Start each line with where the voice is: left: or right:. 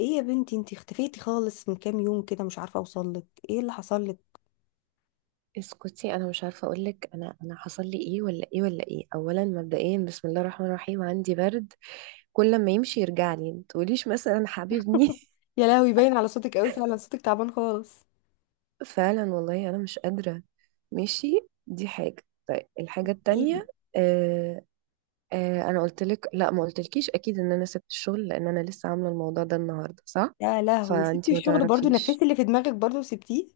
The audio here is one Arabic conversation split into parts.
left: ايه يا بنتي، انتي اختفيتي خالص من كام يوم كده، مش عارفه اوصل لك. ايه اللي حصل لك؟
right: اسكتي، انا مش عارفه اقول لك انا حصل لي ايه ولا ايه ولا ايه. اولا مبدئيا، بسم الله الرحمن الرحيم، عندي برد. كل ما يمشي يرجع لي. ما تقوليش مثلا حبيبني.
left: يا لهوي باين على صوتك قوي، فعلا صوتك تعبان خالص.
right: فعلا والله انا مش قادره. ماشي. دي حاجه. طيب، الحاجه
left: ايه؟
right: التانية. آه آه، انا قلت لك، لا ما قلتلكيش اكيد ان انا سبت الشغل، لان انا لسه عامله الموضوع ده النهارده، صح؟
left: يا لهوي سبتي
right: فانتي ما
left: الشغل برضو،
right: تعرفيش.
left: نفذتي اللي في دماغك برضو وسبتيه.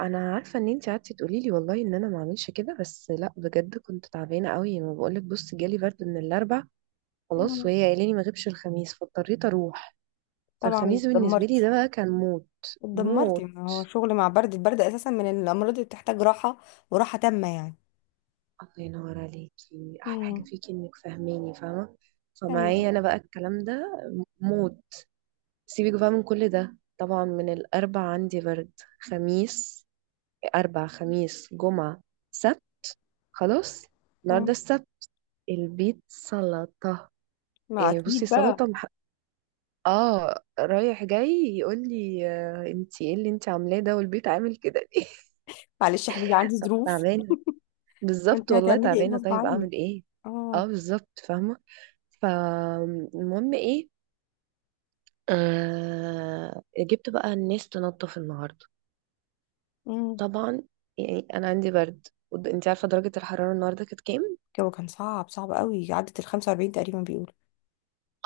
right: انا عارفه ان انتي قعدتي تقولي لي والله ان انا ما اعملش كده، بس لا بجد كنت تعبانه قوي. ما بقولك، بص، جالي برد من الاربع. خلاص،
left: مم.
right: وهي قايله لي ما غيبش الخميس، فاضطريت اروح.
left: طبعا
right: فالخميس بالنسبه لي ده
left: اتدمرتي.
right: بقى كان موت.
left: اتدمرتي،
right: موت.
left: ما هو شغل مع برد، البرد اساسا من الامراض اللي بتحتاج راحه وراحه تامه يعني.
right: الله ينور عليكي، احلى حاجه
left: مم.
right: فيكي انك فاهماني فاهمه.
left: ايوه.
right: فمعايا انا بقى الكلام ده موت. سيبك بقى من كل ده. طبعا من الاربع عندي برد، خميس، اربع خميس جمعه، سبت، خلاص، النهارده
left: مم.
right: السبت، البيت سلطه.
left: ما
right: يعني بصي،
left: اكيد بقى.
right: سلطه. اه رايح جاي، يقول لي: آه، انتي ايه اللي انتي عاملاه ده، والبيت عامل كده ليه؟
left: معلش يا حبيبي، عندي ظروف.
right: تعبانه.
left: ما انت
right: بالظبط والله
left: هتعملي ايه
right: تعبانه.
left: غصب
right: طيب
left: عنك.
right: اعمل ايه؟ اه
left: اه.
right: بالظبط فاهمه. فالمهم، ايه، جبت بقى الناس تنظف النهارده،
left: امم
right: طبعا. يعني انا عندي برد انتي عارفه درجه الحراره النهارده كانت كام؟
left: الجو كان صعب صعب قوي، عدت ال 45 تقريبا بيقولوا.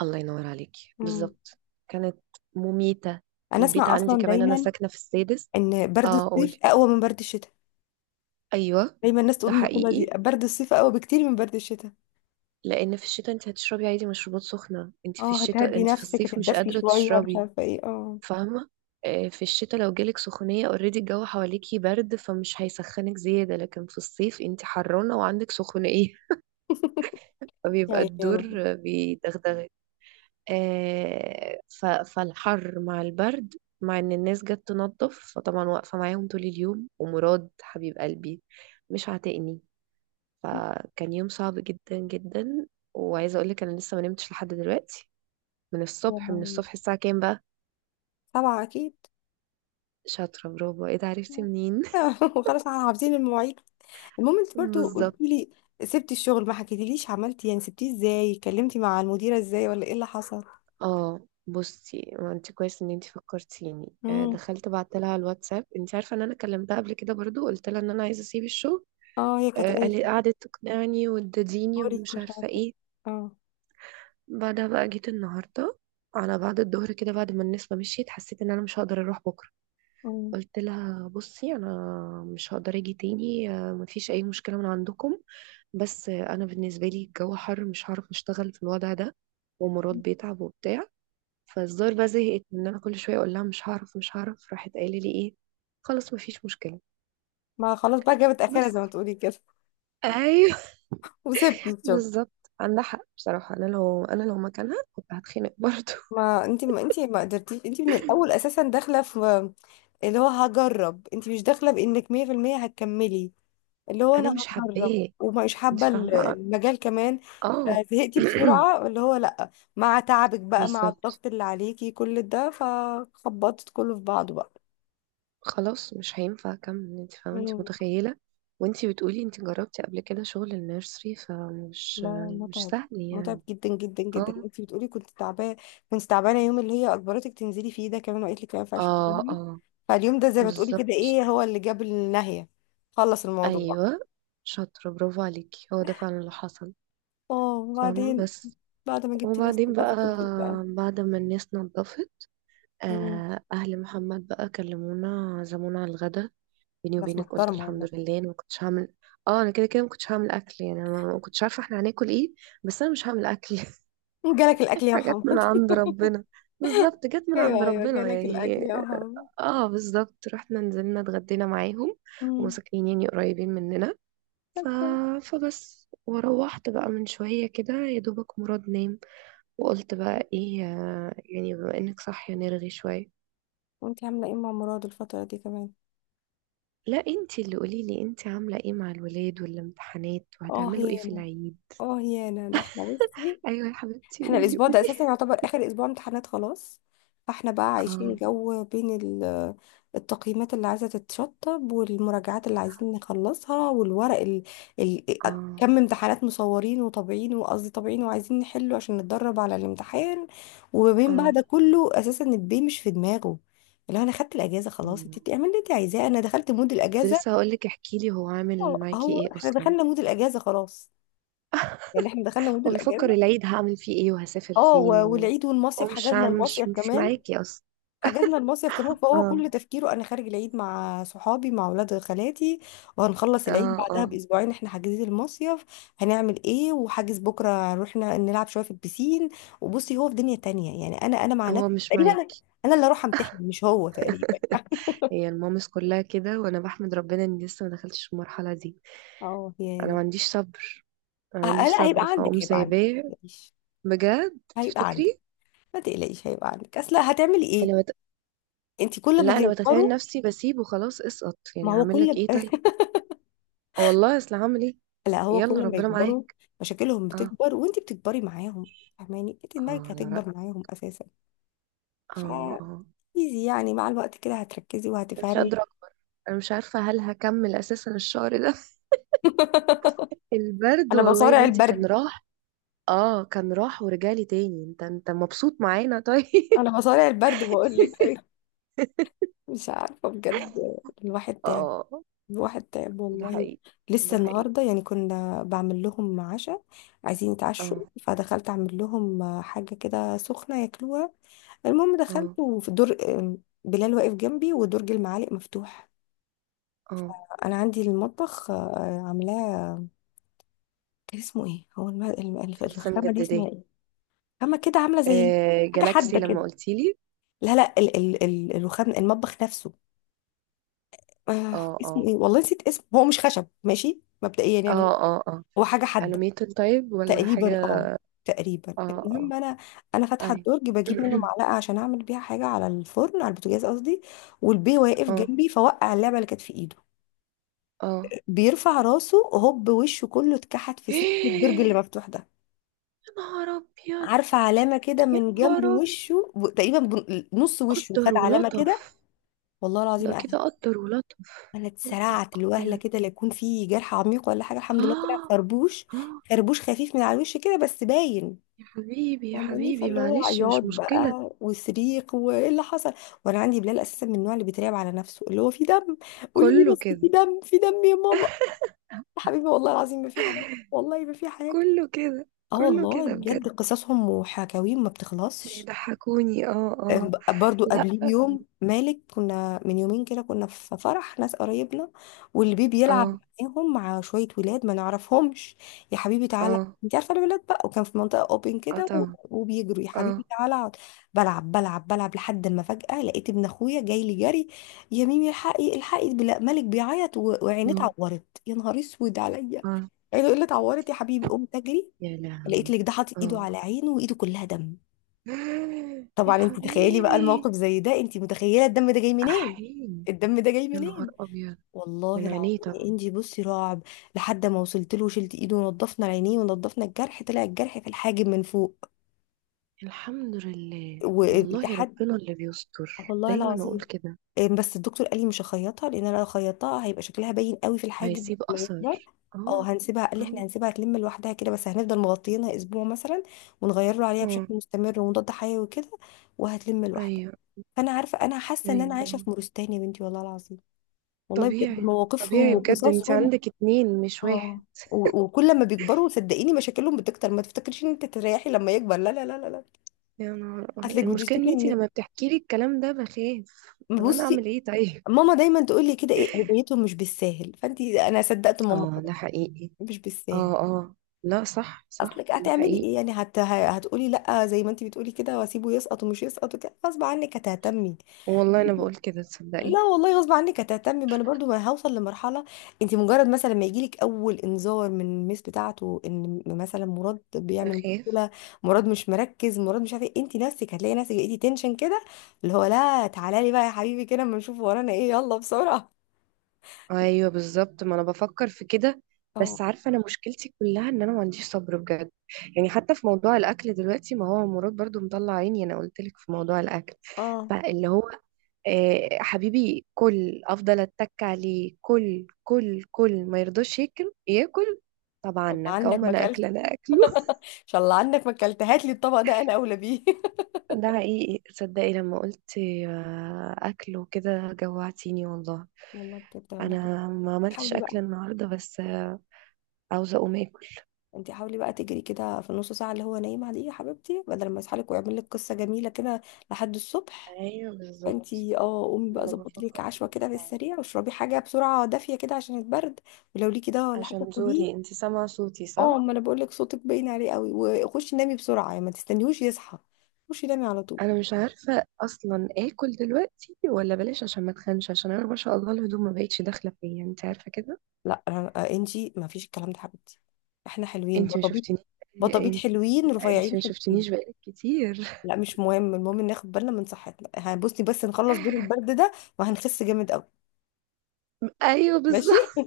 right: الله ينور عليكي بالظبط. كانت مميته.
left: انا
right: البيت
left: اسمع
right: عندي
left: اصلا
right: كمان، انا
left: دايما
right: ساكنه في السادس.
left: ان برد
right: اه
left: الصيف
right: قولي.
left: اقوى من برد الشتاء،
right: ايوه.
left: دايما الناس تقول
right: ده
left: المقولة دي،
right: حقيقي،
left: برد الصيف اقوى بكتير من برد الشتاء.
right: لان في الشتاء انت هتشربي عادي مشروبات سخنه.
left: اه هتهدي
right: انت في
left: نفسك،
right: الصيف مش
left: هتتدفي
right: قادره
left: شوية، مش
right: تشربي.
left: عارفة ايه، اه.
right: فاهمه. في الشتاء لو جالك سخونيه، اوريدي الجو حواليكي برد فمش هيسخنك زياده، لكن في الصيف انت حرانه وعندك سخونيه.
left: يا
right: فبيبقى
left: عيني يا رب.
right: الدور بيدغدغك. فالحر مع البرد. مع ان الناس جت تنظف، فطبعا واقفه معاهم طول اليوم، ومراد حبيب قلبي مش عاتقني، فكان يوم صعب جدا جدا. وعايزه اقول لك انا لسه ما نمتش لحد دلوقتي. من
left: يا
right: الصبح، من
left: لهوي.
right: الصبح. الساعة كام بقى؟
left: سبعة اكيد.
right: شاطرة، برافو. ايه ده، عرفتي منين؟
left: وخلاص احنا حافظين المواعيد. المهم انت برضو قلتي
right: بالظبط.
left: لي سبتي الشغل، ما حكيتيليش عملتي يعني سبتيه ازاي، كلمتي مع المديرة ازاي، ولا ايه اللي حصل؟
right: اه بصي، ما انت كويس ان انت فكرتيني.
left: امم.
right: دخلت بعت لها الواتساب. انت عارفة ان انا كلمتها قبل كده برضو، قلت لها ان انا عايزة اسيب الشغل.
left: اه هي كانت قالت
right: قالت
left: لي
right: قعدت تقنعني وتديني،
left: هوري
right: ومش
left: مش
right: عارفة
left: عارفة ايه.
right: ايه.
left: اه.
right: بعدها بقى جيت النهاردة، على بعد الظهر كده، بعد ما الناس ما مشيت حسيت ان انا مش هقدر اروح بكرة.
left: أمم.
right: قلت لها: بصي، انا مش هقدر اجي تاني. مفيش اي مشكلة من عندكم، بس انا بالنسبه لي الجو حر، مش هعرف اشتغل في الوضع ده، ومراد بيتعب وبتاع. فالزار بقى زهقت ان انا كل شويه اقول لها مش هعرف مش هعرف. راحت قايله لي ايه؟ خلاص مفيش مشكله.
left: ما خلاص بقى، جابت اخرها
right: بس.
left: زي ما تقولي كده.
right: ايوه.
left: وسبتي الشغل.
right: بالظبط. عندها حق بصراحه. انا لو مكانها كنت هتخنق برضه.
left: ما انت ما قدرتيش انت من الاول اساسا، داخله في اللي هو هجرب، انت مش داخله بانك 100% هتكملي. اللي هو
right: انا
left: انا
right: مش
left: هجرب
right: حباه.
left: ومش
right: انت
left: حابه
right: فاهمه.
left: المجال كمان،
right: اه.
left: فزهقتي بسرعه، اللي هو لا. مع تعبك بقى، مع
right: بالظبط.
left: الضغط اللي عليكي، كل ده فخبطت كله في بعضه.
right: خلاص مش هينفع اكمل، انت فاهمه، انت
left: بقى.
right: متخيله. وانت بتقولي انت جربتي قبل كده شغل النيرسري،
left: لا
right: فمش
left: لا
right: مش
left: متعب.
right: سهل
left: متعب
right: يعني.
left: جدا جدا جدا.
right: اه
left: انت بتقولي كنت تعبانه، كنت تعبانه. يوم اللي هي اجبرتك تنزلي فيه ده كمان وقالت لك ما ينفعش
right: اه
left: تنزلي،
right: اه
left: فاليوم ده زي ما تقولي كده
right: بالظبط.
left: ايه هو اللي جاب النهايه. خلص الموضوع.
right: ايوه شاطرة، برافو عليكي. هو ده فعلا اللي حصل.
left: اه
right: فاهمة
left: وبعدين
right: بس.
left: بعد ما جبت ناس
right: وبعدين بقى،
left: نظفت البيت بقى.
right: بعد ما الناس نضفت،
left: مم.
right: أهل محمد بقى كلمونا عزمونا على الغدا. بيني
left: ناس
right: وبينك قلت
left: محترمه والله.
right: الحمد لله، أنا ما كنتش هعمل. اه أنا كده كده ما كنتش هعمل أكل. يعني أنا ما كنتش عارفة احنا هناكل ايه، بس أنا مش هعمل أكل.
left: جالك الاكل يا
right: حاجات من
left: محمد.
right: عند ربنا. بالظبط، جت من عند
left: ايوه ايوه
right: ربنا
left: جالك الاكل
right: يعني.
left: يا محمد.
right: اه بالظبط، رحنا نزلنا اتغدينا معاهم. وهم
left: امم.
right: ساكنين يعني قريبين مننا.
left: طب
right: ف...
left: كويس.
right: فبس، وروحت بقى من شوية كده، يا دوبك مراد نام. وقلت بقى ايه، يعني بما انك صاحية نرغي شوية.
left: وانت عامله ايه مع مراد الفتره دي كمان؟
right: لا، انتي اللي قوليلي، انتي عاملة ايه مع الولاد والامتحانات،
left: اه
right: وهتعملوا ايه في
left: هيانا.
right: العيد؟
left: اه هيانا، ده احنا بصي،
right: ايوه يا حبيبتي،
left: احنا
right: قولي
left: الاسبوع ده
right: قولي.
left: اساسا يعتبر اخر اسبوع امتحانات خلاص، فاحنا بقى عايشين
right: اه
left: جو بين التقييمات اللي عايزه تتشطب، والمراجعات اللي عايزين نخلصها، والورق ال...
right: اه
left: كم امتحانات مصورين وطابعين، وقصدي طابعين وعايزين نحله عشان نتدرب على الامتحان. وما بين بقى
right: اه.
left: ده كله اساسا البي مش في دماغه، اللي هو انا خدت الاجازه خلاص،
right: آه.
left: انت اعملي اللي انت عايزاه، انا دخلت مود
right: كنت لسه
left: الاجازه.
right: هقولك، احكيلي، هو
left: اه
right: عامل معاكي
left: اهو
right: ايه
left: احنا
right: اصلا؟
left: دخلنا مود الاجازه خلاص، يعني احنا دخلنا مود
right: هو بيفكر
left: الاجازه.
right: العيد هعمل فيه ايه، وهسافر
left: اه
right: فين،
left: و- والعيد
right: هو
left: والمصيف،
right: مش
left: حجزنا
right: عام- مش
left: المصيف
right: مش
left: كمان،
right: معاكي اصلا.
left: حجزنا المصيف كمان، فهو
right: اه
left: كل تفكيره انا خارج العيد مع صحابي مع اولاد خالاتي، وهنخلص العيد
right: اه اه.
left: بعدها باسبوعين احنا حاجزين المصيف، هنعمل ايه، وحاجز بكره رحنا نلعب شويه في البسين. وبصي هو في دنيا تانية يعني، انا مع نفسي
right: هو مش
left: تقريبا، انا
right: معاك.
left: أنا اللي اروح امتحن مش هو تقريبا يعني.
right: هي المامس كلها كده، وانا بحمد ربنا اني لسه ما دخلتش في المرحله دي.
left: اه
right: انا ما
left: يعني.
right: عنديش صبر. انا ما عنديش
left: لا هيبقى
right: صبر،
left: عندك،
right: فاقوم
left: هيبقى عندك،
right: سايباه.
left: ما تقلقيش.
right: بجد
left: هيبقى عندك
right: تفتكري؟
left: ما تقلقيش، هيبقى عندك، اصل هتعملي ايه؟
right: انا بت...
left: انت كل ما
right: لا، انا بتخيل
left: هيكبروا.
right: نفسي بسيبه. خلاص اسقط
left: ما
right: يعني،
left: هو
right: هعمل لك
left: كل
right: ايه طيب؟ آه والله، اصل هعمل ايه.
left: لا، هو
right: يلا
left: كل ما
right: ربنا
left: يكبروا
right: معاك.
left: مشاكلهم
right: اه
left: بتكبر وانتي بتكبري معاهم، فاهماني؟ انت
right: اه
left: دماغك
right: على رأيك.
left: هتكبر معاهم اساسا.
right: اه اه.
left: فايزي. يعني مع الوقت كده هتركزي
right: انا مش
left: وهتفهمي.
right: قادره اكبر. انا مش عارفه هل هكمل اساسا الشهر ده. البرد
left: انا
right: والله يا
left: بصارع
right: بنتي كان
left: البرد.
right: راح. اه كان راح ورجالي تاني. انت مبسوط معانا طيب؟
left: انا بصارع البرد، بقول لك أيوة. مش عارفه بجد، الواحد تعب،
right: اه
left: الواحد تعب
right: ده
left: والله.
right: حقيقي. ده
left: لسه
right: حقيقي.
left: النهارده يعني كنا بعمل لهم عشاء، عايزين يتعشوا،
right: اه
left: فدخلت اعمل لهم حاجه كده سخنه ياكلوها. المهم
right: اه
left: دخلت وفي دور، بلال واقف جنبي ودرج المعالق مفتوح،
right: اه.
left: انا عندي المطبخ عاملاه، كان اسمه ايه هو
right: انت لسه
left: الرخامه دي اسمها
right: مجدداه؟
left: ايه، رخامه كده عامله زي
right: آه
left: حاجه
right: جالاكسي،
left: حاده
right: لما
left: كده.
right: قلتي لي.
left: لا لا الرخام المطبخ نفسه، آه
right: اه
left: اسمه
right: اه
left: ايه والله نسيت اسمه، هو مش خشب ماشي مبدئيا يعني،
right: اه اه اه.
left: هو حاجه حاده.
right: الوميتد طيب، ولا حاجة؟
left: تقريبا اه، تقريبا.
right: اه اه.
left: المهم انا، فاتحه
right: اي.
left: الدرج بجيب منه معلقه عشان اعمل بيها حاجه على الفرن، على البوتاجاز قصدي، والبي واقف
right: اه
left: جنبي فوقع اللعبه اللي كانت في ايده،
right: اه
left: بيرفع راسه هوب، وشه كله اتكحت في سن الدرج اللي مفتوح ده.
right: يا نهار ابيض.
left: عارفة علامة كده
right: يا
left: من جنب
right: نهار ابيض،
left: وشه تقريبا نص وشه خد
right: قدر
left: علامة كده.
right: ولطف.
left: والله العظيم
right: ده
left: أنا،
right: كده قدر ولطف. يا نهار
left: اتسرعت الوهلة
right: ابيض.
left: كده لا يكون في جرح عميق ولا حاجة، الحمد لله طلع
right: اه
left: خربوش،
right: اه.
left: خربوش خفيف من على الوش كده بس باين.
right: يا حبيبي يا
left: فاهماني؟
right: حبيبي
left: فاللي هو
right: معلش،
left: عياط
right: مش مشكلة.
left: بقى وصريخ وايه اللي حصل، وانا عندي بلال اساسا من النوع اللي بيتريق على نفسه، اللي هو في دم، قولي لي
right: كله
left: بس، في
right: كده.
left: دم، في دم يا ماما. يا حبيبي والله العظيم ما في حاجه، والله ما في حاجه.
right: كله كده.
left: اه
right: كله
left: والله
right: كده
left: بجد
right: بجد.
left: قصصهم وحكاويهم ما بتخلصش.
right: بيضحكوني. اه اه.
left: برضو
right: لا.
left: قبليه بيوم مالك، كنا من يومين كده كنا في فرح ناس قرايبنا والبيبي بيلعب
right: اه
left: معاهم مع شوية ولاد ما نعرفهمش، يا حبيبي تعالى،
right: اه
left: انت عارفة الولاد بقى، وكان في منطقة اوبن
right: اه.
left: كده
right: طبعا.
left: وبيجروا، يا
right: اه
left: حبيبي تعالى اقعد. بلعب بلعب بلعب لحد ما فجأة لقيت ابن اخويا جاي لي جري، يا ميمي الحقي الحقي مالك بيعيط وعينيه
right: اه
left: اتعورت، يا نهار اسود عليا.
right: اه.
left: عينه ايه اللي اتعورت يا حبيبي، قمت اجري
right: يا
left: لقيت
right: لهوي.
left: لك ده حاطط ايده
right: اه
left: على عينه وايده كلها دم.
right: يا
left: طبعا انت تخيلي بقى الموقف
right: حبيبي.
left: زي ده، انت متخيله الدم ده جاي منين،
right: احيي.
left: الدم ده جاي
right: يا نهار
left: منين.
right: ابيض. من
left: والله
right: عينيه
left: العظيم يا
right: طبعا.
left: انجي بصي رعب، لحد ما وصلت له وشلت ايده ونضفنا العينين ونضفنا الجرح، طلع الجرح في الحاجب من فوق.
right: الحمد لله، والله
left: ولحد،
right: ربنا اللي بيستر،
left: والله
right: دايما اقول
left: العظيم،
right: كده.
left: بس الدكتور قال لي مش هخيطها، لان انا لو خيطتها هيبقى شكلها باين قوي في الحاجب
right: هيسيب
left: لما يكبر،
right: اثر.
left: او
right: اه
left: هنسيبها، قال لي احنا
right: اه
left: هنسيبها تلم لوحدها كده، بس هنفضل مغطيينها اسبوع مثلا، ونغير له عليها بشكل
right: اه.
left: مستمر ومضاد حيوي وكده، وهتلم لوحدها.
right: ايوه
left: فانا عارفه، انا حاسه ان انا
right: ايوه.
left: عايشه
right: آه.
left: في مورستان يا بنتي والله العظيم. والله بجد
right: طبيعي.
left: مواقفهم
right: طبيعي بجد، انت
left: وقصصهم.
right: عندك اتنين مش
left: اه
right: واحد.
left: وكل ما بيكبروا صدقيني مشاكلهم بتكتر، ما تفتكريش ان انت تريحي لما يكبر، لا لا لا لا لا.
right: يا نهار أبيض.
left: اصلك
right: المشكلة
left: بتشتكي
right: ان انتي
left: ان،
right: لما بتحكي لي الكلام ده بخاف. طب انا اعمل
left: بصي،
right: ايه طيب؟
left: ماما دايما تقول لي كده، ايه هديتهم مش بالساهل، فانت انا صدقت ماما
right: اه
left: خلاص،
right: ده حقيقي.
left: مش بالساهل.
right: اه اه. لا صح صح.
left: اصلك
right: ده
left: هتعملي ايه
right: حقيقي.
left: يعني، هتقولي لا زي ما انت بتقولي كده واسيبه يسقط، ومش يسقط وكده، غصب عنك هتهتمي.
right: والله انا بقول كده
left: لا
right: تصدقي.
left: والله غصب عنك هتهتمي، ما انا برضو ما هوصل لمرحله، انت مجرد مثلا ما يجيلك اول انذار من الميس بتاعته ان مثلا مراد بيعمل
right: بخاف.
left: مشكله، مراد مش مركز، مراد مش عارف ايه، انت نفسك هتلاقي نفسك لقيتي تنشن كده، اللي هو لا تعالى لي بقى يا حبيبي كده اما نشوف ورانا ايه، يلا بسرعه.
right: ايوه بالظبط، ما انا بفكر في كده.
left: اه
right: بس عارفه، انا مشكلتي كلها ان انا ما عنديش صبر بجد. يعني حتى في موضوع الاكل دلوقتي، ما هو مراد برضو مطلع عيني، انا قلت لك في موضوع الاكل.
left: اه.
right: فاللي هو حبيبي كل، افضل اتك عليه كل، كل كل ما يرضاش ياكل، ياكل. طب
left: طب
right: عنك، او
left: عنك
right: ما
left: ما
right: انا اكله
left: اكلت،
right: انا اكله.
left: ان شاء الله عنك ما اكلت، هات لي الطبق ده انا اولى بيه.
right: ده حقيقي صدقي، لما قلت آه، اكل وكده، جوعتيني والله.
left: والله بجد انا كده.
right: انا ما عملتش
left: حاولي
right: اكل
left: بقى،
right: النهارده، بس عاوزه اقوم اكل.
left: انت حاولي بقى تجري كده في النص ساعه اللي هو نايم عليه يا حبيبتي، بدل ما يصحى لك ويعمل لك قصه جميله كده لحد الصبح،
right: ايوه بالظبط،
left: فانتي اه قومي
right: ما
left: بقى
right: انا
left: ظبطي لك
right: بفكر في
left: عشوه
right: كده
left: كده في
right: فعلا.
left: السريع، واشربي حاجه بسرعه دافيه كده عشان البرد، ولو ليكي ده ولا حاجه
right: عشان زوري،
left: خديه.
right: انت سامعه صوتي
left: اه
right: صح؟
left: ما انا بقول لك صوتك باين عليه قوي. وخشي نامي بسرعه يعني، ما تستنيهوش يصحى، خشي نامي على طول.
right: انا مش عارفه اصلا اكل دلوقتي ولا بلاش، عشان ما اتخنش، عشان انا، ما شاء الله، الهدوم ما بقتش داخله فيا، انت عارفه كده.
left: لا انتي ما فيش الكلام ده يا حبيبتي، احنا حلوين
right: انت ما
left: بطبيب،
right: شفتنيش.
left: بطبيب
right: انت
left: حلوين
right: انت
left: رفيعين
right: ما
left: حلوين.
right: شفتنيش بقالك كتير.
left: لا مش مهم، المهم ناخد بالنا من صحتنا، هنبصي بس نخلص دور البرد ده وهنخس جامد قوي.
right: ايوه
left: ماشي.
right: بالظبط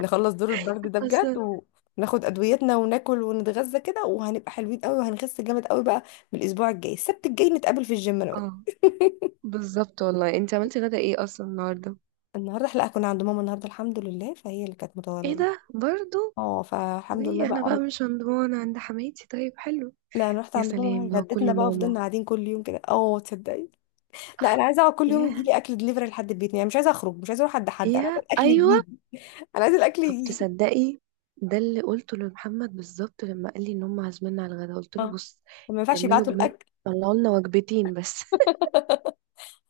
left: نخلص دور البرد ده
right: اصلا.
left: بجد، وناخد ادويتنا وناكل ونتغذى كده، وهنبقى حلوين قوي وهنخس جامد قوي بقى. من الاسبوع الجاي السبت الجاي نتقابل في الجيم انا وإنت.
right: اه بالظبط والله. انت عملتي غدا ايه اصلا النهارده؟
left: النهارده لا كنا عند ماما، النهارده الحمد لله فهي اللي كانت
right: ايه
left: متولده،
right: ده برضو؟
left: اه فالحمد لله
right: ليه انا
left: بقى.
right: بقى مش هندوان عند حماتي؟ طيب حلو.
left: لا انا رحت
right: يا
left: عند ماما وهي
right: سلام لو كل
left: غدتنا بقى، وفضلنا
right: ماما.
left: قاعدين كل يوم كده اه تصدقي. لا انا عايزه اقعد كل يوم
right: يا،
left: يجي لي اكل دليفري لحد البيت، يعني مش عايزه اخرج، مش عايزه اروح عند حد، انا عايزه
right: يا،
left: الاكل
right: ايوه.
left: يجي لي، انا عايزه الاكل
right: طب
left: يجي لي.
right: تصدقي، ده اللي قلته لمحمد بالظبط لما قال لي ان هم عازميننا على الغدا، قلت له
left: اه
right: بص،
left: ما ينفعش
right: كملوا
left: يبعتوا
right: جمل،
left: الاكل،
right: طلعوا لنا وجبتين بس.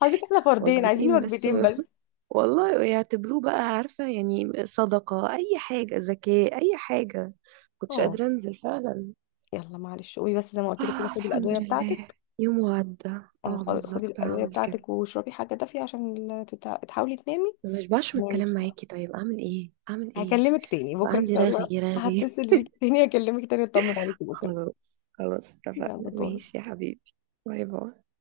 left: حضرتك احنا فردين، عايزين
right: وجبتين بس.
left: وجبتين بس.
right: والله يعتبروه بقى عارفة، يعني صدقة، اي حاجة، زكاة، اي حاجة. كنتش
left: اه
right: قادرة انزل فعلا.
left: يلا معلش، قومي بس زي ما قلت لك كده،
right: آه
left: خدي
right: الحمد
left: الادويه
right: لله.
left: بتاعتك.
right: يوم وعدى.
left: اه
right: اه
left: خدي
right: بالظبط،
left: الادويه
right: هعمل كده.
left: بتاعتك واشربي حاجه دافيه عشان تحاولي تنامي.
right: ما بشبعش من
left: نامي
right: الكلام
left: بسرعه،
right: معاكي، طيب اعمل ايه، اعمل ايه؟
left: هكلمك تاني
right: يبقى
left: بكره ان
right: عندي
left: شاء الله،
right: رغي رغي.
left: هتصل بيك تاني، هكلمك تاني اطمن عليكي بكره،
right: خلاص خلاص
left: يلا
right: اتفقنا.
left: باي.
right: ماشي يا حبيبي. باي باي.